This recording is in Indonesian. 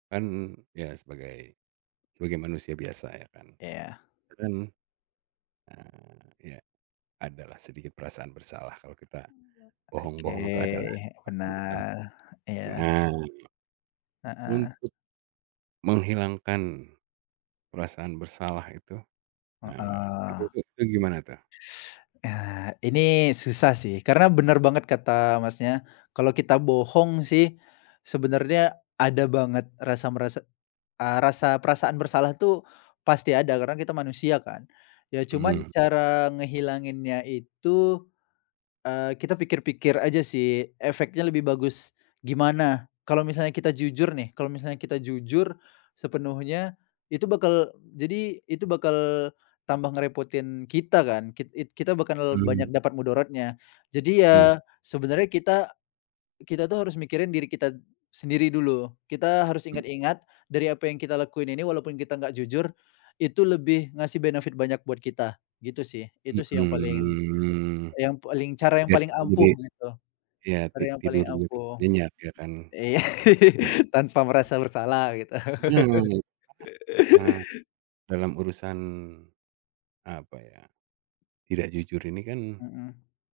Kan ya sebagai, sebagai manusia biasa ya kan. Iya. Kadang, eee, iya, adalah sedikit perasaan bersalah kalau kita Oke, bohong-bohong itu adalah perasaan bersalah. benar, iya. Nah, Heeh. untuk menghilangkan perasaan bersalah itu, ah, itu Heeh. tuh itu gimana tuh? Eee, ini susah sih karena bener banget kata, Masnya. Kalau kita bohong sih sebenarnya ada banget rasa merasa, eee, rasa perasaan bersalah tuh pasti ada karena kita manusia kan. Ya cuman Mhm. cara ngehilanginnya itu, eee, kita pikir-pikir aja sih efeknya lebih bagus gimana. Kalau misalnya kita jujur nih, kalau misalnya kita jujur sepenuhnya itu bakal jadi, itu bakal tambah ngerepotin kita kan, kit it kita bakal banyak Mmm. dapat mudaratnya. Jadi Mmm. ya, sebenarnya kita kita tuh harus mikirin diri kita sendiri dulu, kita harus Mmm. ingat-ingat dari apa yang kita lakuin ini walaupun kita nggak jujur itu lebih ngasih benefit banyak buat kita. Gitu sih, itu sih yang paling Mhm, i yang paling cara yang biar paling kita jadi ampuh gitu, iya, cara ti yang paling tidurnya tuh ampuh. nyenyak ya kan. Iya, Mmm. tanpa merasa bersalah, gitu. Nah, [unintelligible] Nah, dalam urusan apa ya, tidak jujur ini kan Mhm.